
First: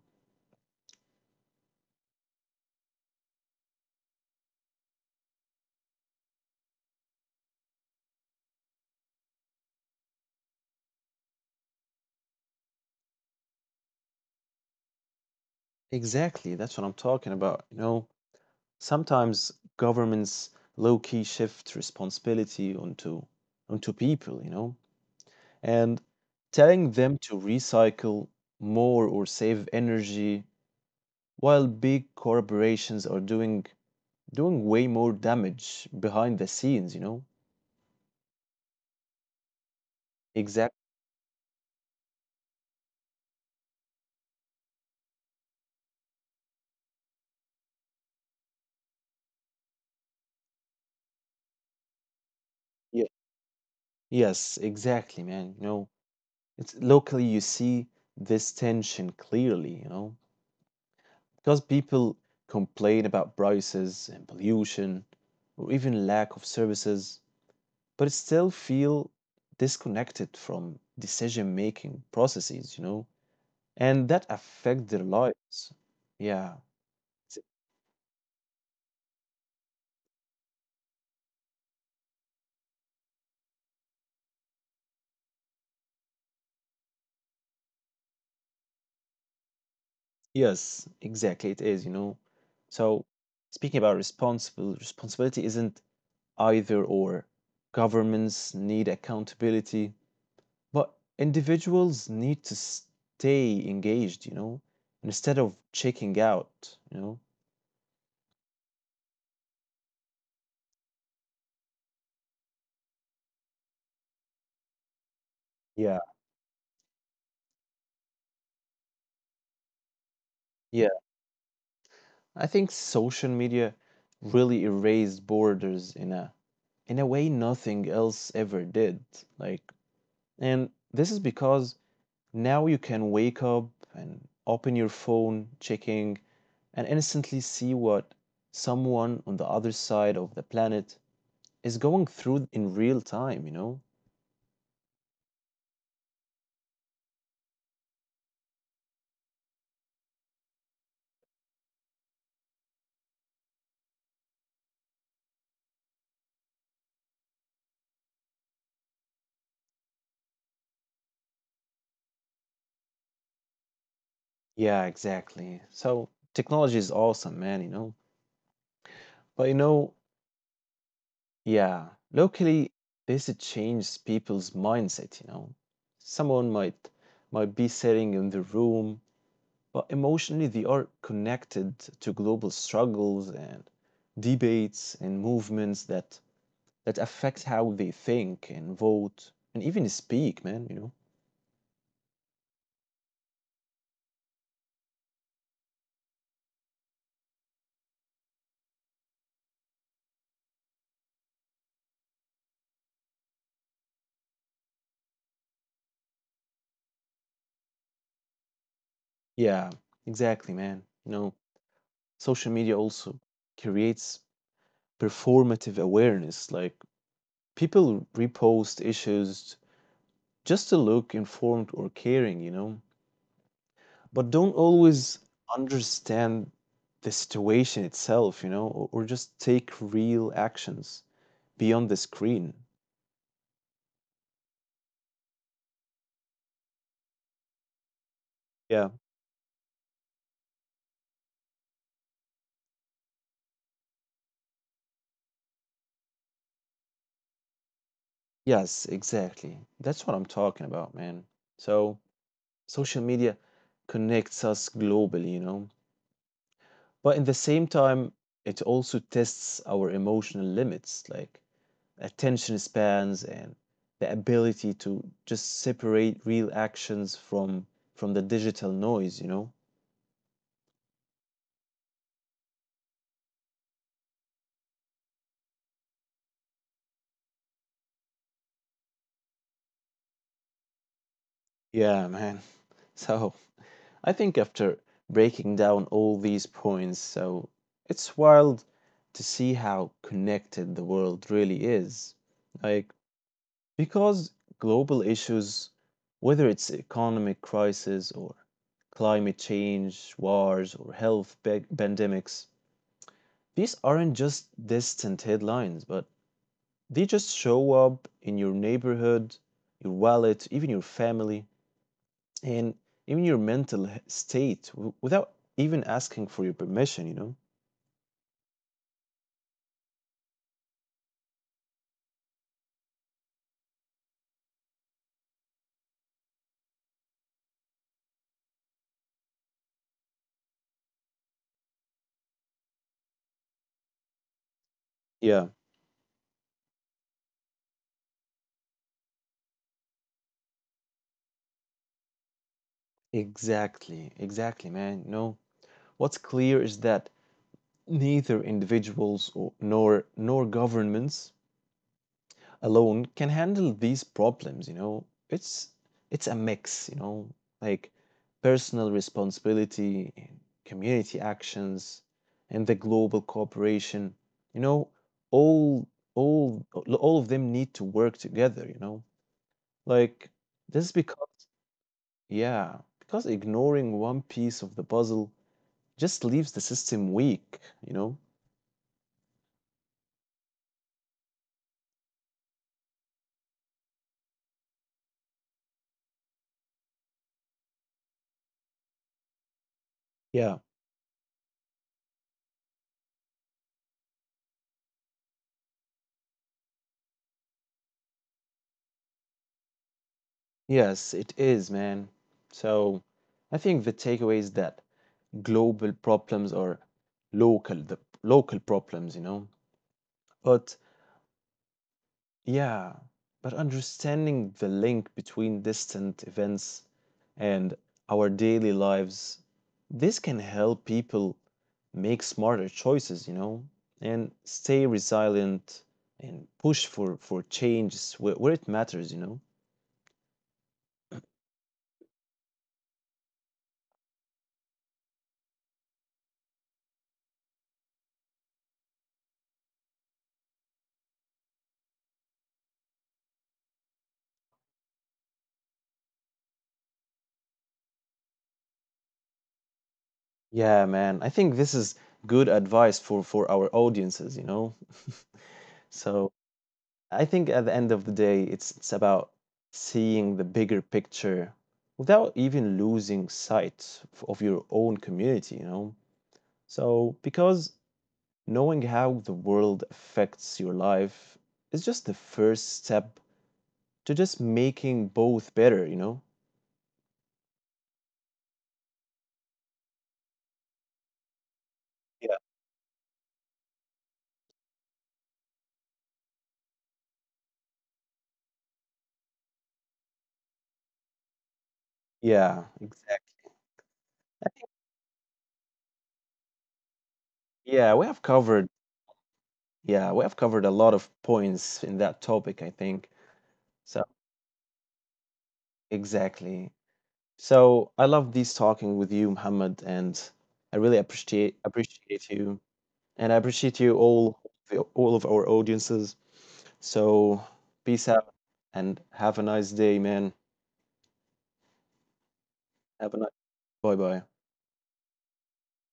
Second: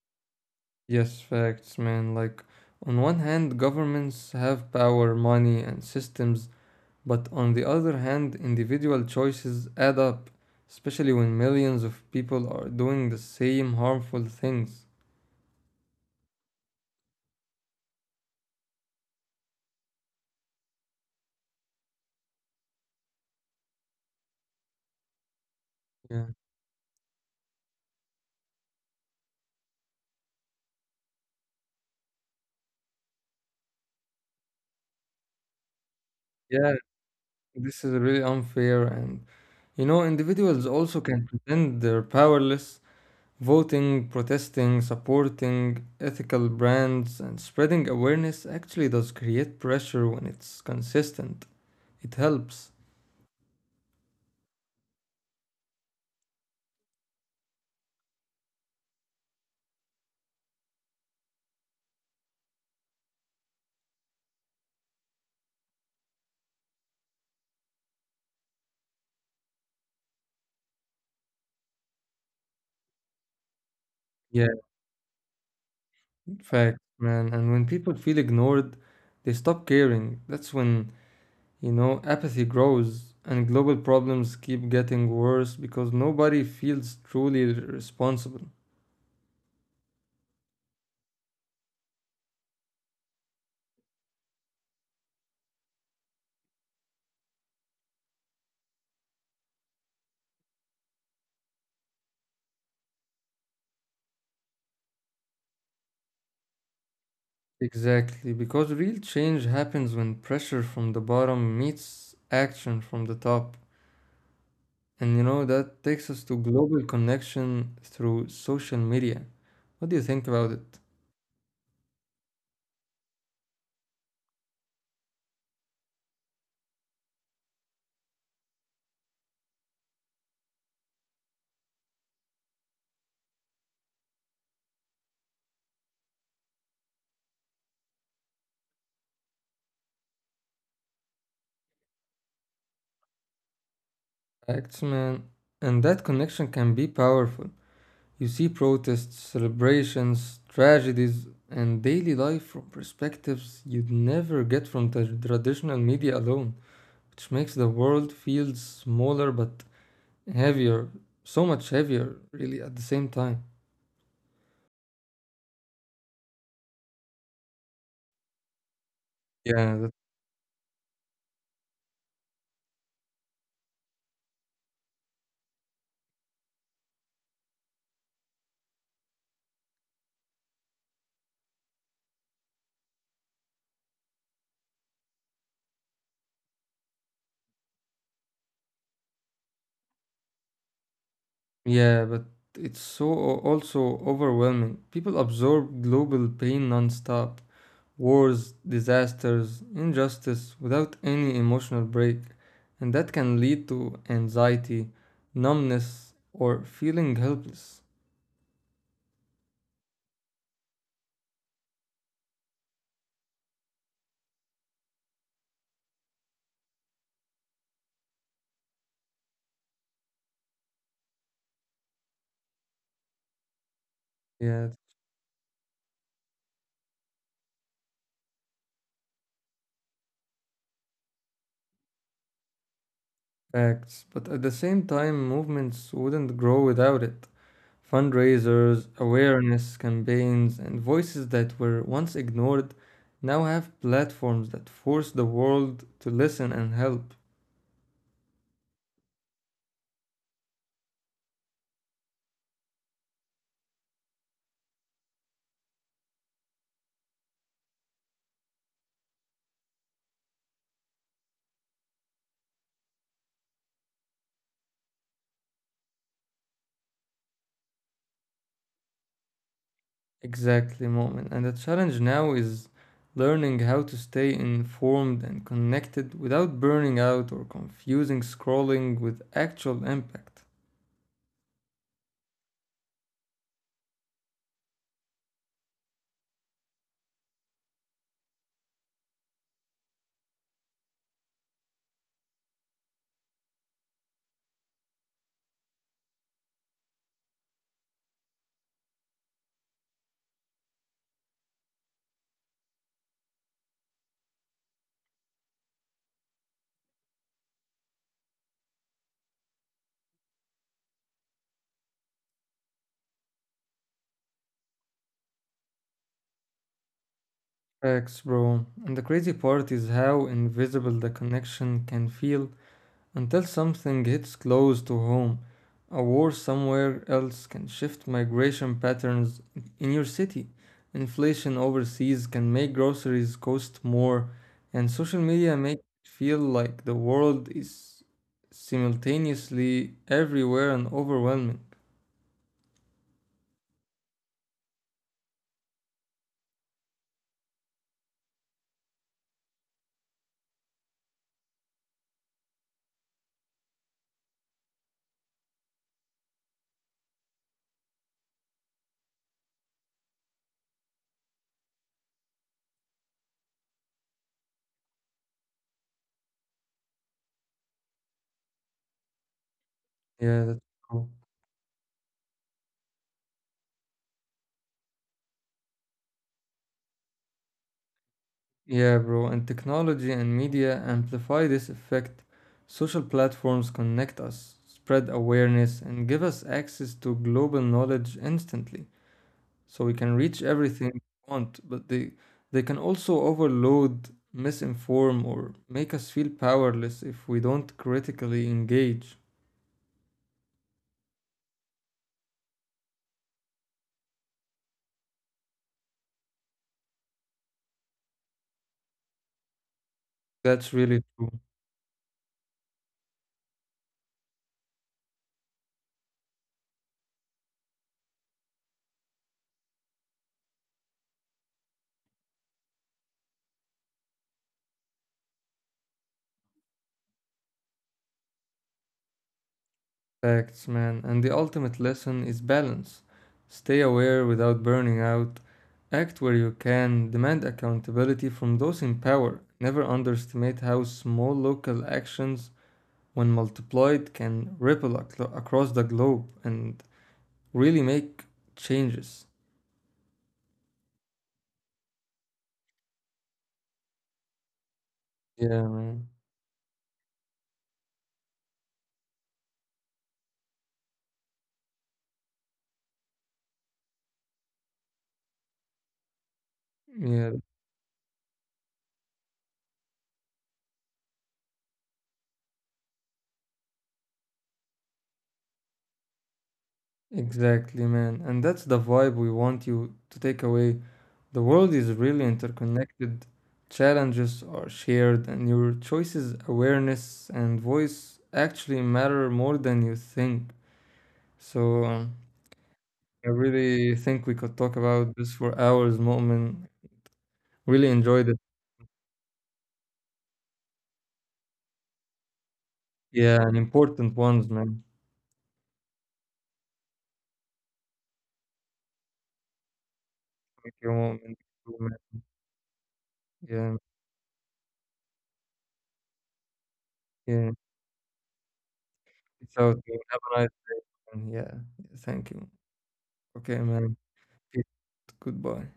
Speaker 2: Yes, facts, man. Like, on one hand, governments have power, money, and systems, but on the other hand, individual choices add up, especially when millions of people are doing the same harmful things.
Speaker 1: Exactly. That's what I'm talking about. You know, sometimes governments low-key shift responsibility onto onto people, you know, and
Speaker 2: Yeah.
Speaker 1: telling them to recycle more or save energy, while big corporations are doing doing way more damage behind the
Speaker 2: Yeah,
Speaker 1: scenes, you know.
Speaker 2: this is really unfair. And, you know,
Speaker 1: Exactly.
Speaker 2: individuals also can pretend they're powerless, voting, protesting, supporting ethical brands, and spreading awareness actually does create pressure when it's consistent. It helps.
Speaker 1: Yeah. Yes, exactly, man. You know, it's locally you see this tension clearly, you know. Because people complain about prices and pollution or even lack of services, but still feel disconnected from decision making processes, you know, and that
Speaker 2: Yeah,
Speaker 1: affect their lives. Yeah.
Speaker 2: facts,
Speaker 1: S-
Speaker 2: man. And when people feel ignored, they stop caring. That's when, you know, apathy grows and global problems keep getting worse because nobody feels truly responsible.
Speaker 1: Yes, exactly. It is, you know. So speaking about responsible responsibility isn't either or. Governments need accountability but individuals need to stay engaged, you know, instead of checking out, you know.
Speaker 2: Exactly, because real change happens when pressure from the bottom meets action from the top. And you know,
Speaker 1: Yeah.
Speaker 2: that takes us to global connection through social media. What do you think about
Speaker 1: Yeah,
Speaker 2: it?
Speaker 1: I think social media really erased borders in a in a way nothing else ever did. Like, and this is because now you can wake up and open your phone, checking, and instantly see what someone on the other side of the planet is going through in real time, you know?
Speaker 2: Facts, man. And that connection can be powerful. You see protests, celebrations, tragedies, and daily life from perspectives you'd never get from the traditional media alone, which makes the world feel smaller but heavier, so much heavier, really, at the same time.
Speaker 1: Yeah, exactly. So technology is awesome, man, you know. But you know,
Speaker 2: Yeah, that,
Speaker 1: yeah, locally this it changes people's mindset, you know. Someone might might be sitting in the room, but emotionally they are connected to global struggles and debates and movements that that affect how they think and vote and even speak, man, you know.
Speaker 2: yeah, but it's so also overwhelming. People absorb global pain nonstop, wars, disasters, injustice without any emotional break, and that can lead to anxiety, numbness, or feeling helpless.
Speaker 1: Yeah, exactly, man. You know, social media also creates performative awareness. Like people repost issues just to look informed or caring, you know, but don't
Speaker 2: Yeah,
Speaker 1: always understand the situation itself, you know, or, or just take real actions beyond the screen.
Speaker 2: facts. But at the same time, movements wouldn't grow without it.
Speaker 1: Yeah.
Speaker 2: Fundraisers, awareness campaigns, and voices that were once ignored now have platforms that force the world to listen and help.
Speaker 1: Yes, exactly. That's what I'm talking about, man. So social media connects us globally, you know, but in the same time, it also tests our emotional limits. Like attention spans and the ability to just separate real actions from from the digital noise, you know.
Speaker 2: Exactly, moment. And the challenge now is learning how to stay informed and connected without burning out or confusing scrolling with actual impact.
Speaker 1: Yeah, man. So I think after breaking down all these points, so it's wild to see how connected the world really is, like, because global issues, whether it's economic crisis or climate change wars or health pa- pandemics, these aren't just distant headlines, but they just show up in your neighborhood, your wallet, even your family, and even your mental he- state w- without even asking for your permission, you know?
Speaker 2: Facts, bro. And the crazy part is how invisible the connection can feel until something hits close to home, a war somewhere else can shift migration patterns in your city. Inflation overseas can make groceries cost more, and social
Speaker 1: Yeah,
Speaker 2: media make it feel like the world is simultaneously everywhere and overwhelming.
Speaker 1: exactly, exactly, man. No, what's clear is that neither individuals or, nor nor governments alone can handle these problems, you know. It's it's a mix, you know, like personal responsibility and community actions and the global cooperation, you know, all all all of them need to work together, you know, like
Speaker 2: Yeah, that's
Speaker 1: this
Speaker 2: true.
Speaker 1: because yeah, because ignoring one piece of the puzzle just leaves the system weak, you know.
Speaker 2: Yeah, bro, and technology and media amplify this effect. Social platforms connect us, spread awareness, and give us access to global knowledge instantly. So we can
Speaker 1: Yeah,
Speaker 2: reach everything we want, but they they can also overload, misinform, or make us feel powerless if we don't critically engage.
Speaker 1: yes it is, man. So I think the takeaway is that global problems or local, the local problems, you know, but
Speaker 2: That's really true.
Speaker 1: yeah, but understanding the link between distant events and our daily lives, this can help people make smarter choices, you know, and stay resilient and push for for changes where, where it matters, you know.
Speaker 2: Facts, man. And the ultimate lesson is balance. Stay aware without burning out. Act where you can. Demand accountability from those in power. Never underestimate how small local actions, when multiplied, can ripple aclo across the globe and really make changes.
Speaker 1: Yeah, man. I think this is good advice for for our audiences, you know.
Speaker 2: Yeah, man.
Speaker 1: So I think at the end of the day, it's it's about seeing the bigger picture without even losing sight f- of your own community, you know. So
Speaker 2: Yeah,
Speaker 1: because knowing how the world affects your life is just the first step to just making both better, you know?
Speaker 2: exactly, man. And that's the vibe we want you to take away. The world is really
Speaker 1: Yeah.
Speaker 2: interconnected, challenges are shared, and your choices, awareness, and voice actually matter more than you think. So, um,
Speaker 1: Yeah, exactly.
Speaker 2: I really think we could talk about this for hours, Mu'min.
Speaker 1: Yeah,
Speaker 2: Really
Speaker 1: we have
Speaker 2: enjoyed it.
Speaker 1: covered yeah, we have covered a lot of points in that topic, I think.
Speaker 2: Yeah, and
Speaker 1: So,
Speaker 2: important ones, man.
Speaker 1: exactly. So, I love these talking with you, Muhammad, and
Speaker 2: Thank
Speaker 1: I
Speaker 2: you,
Speaker 1: really
Speaker 2: Mu'min.
Speaker 1: appreciate appreciate you and I appreciate
Speaker 2: Yeah,
Speaker 1: you all all of our audiences. So,
Speaker 2: yeah.
Speaker 1: peace out and have a nice
Speaker 2: Peace out,
Speaker 1: day,
Speaker 2: man.
Speaker 1: man.
Speaker 2: Have a nice one. Yeah, thank you.
Speaker 1: Have a nice
Speaker 2: Okay, man.
Speaker 1: bye-bye.
Speaker 2: Peace. Goodbye.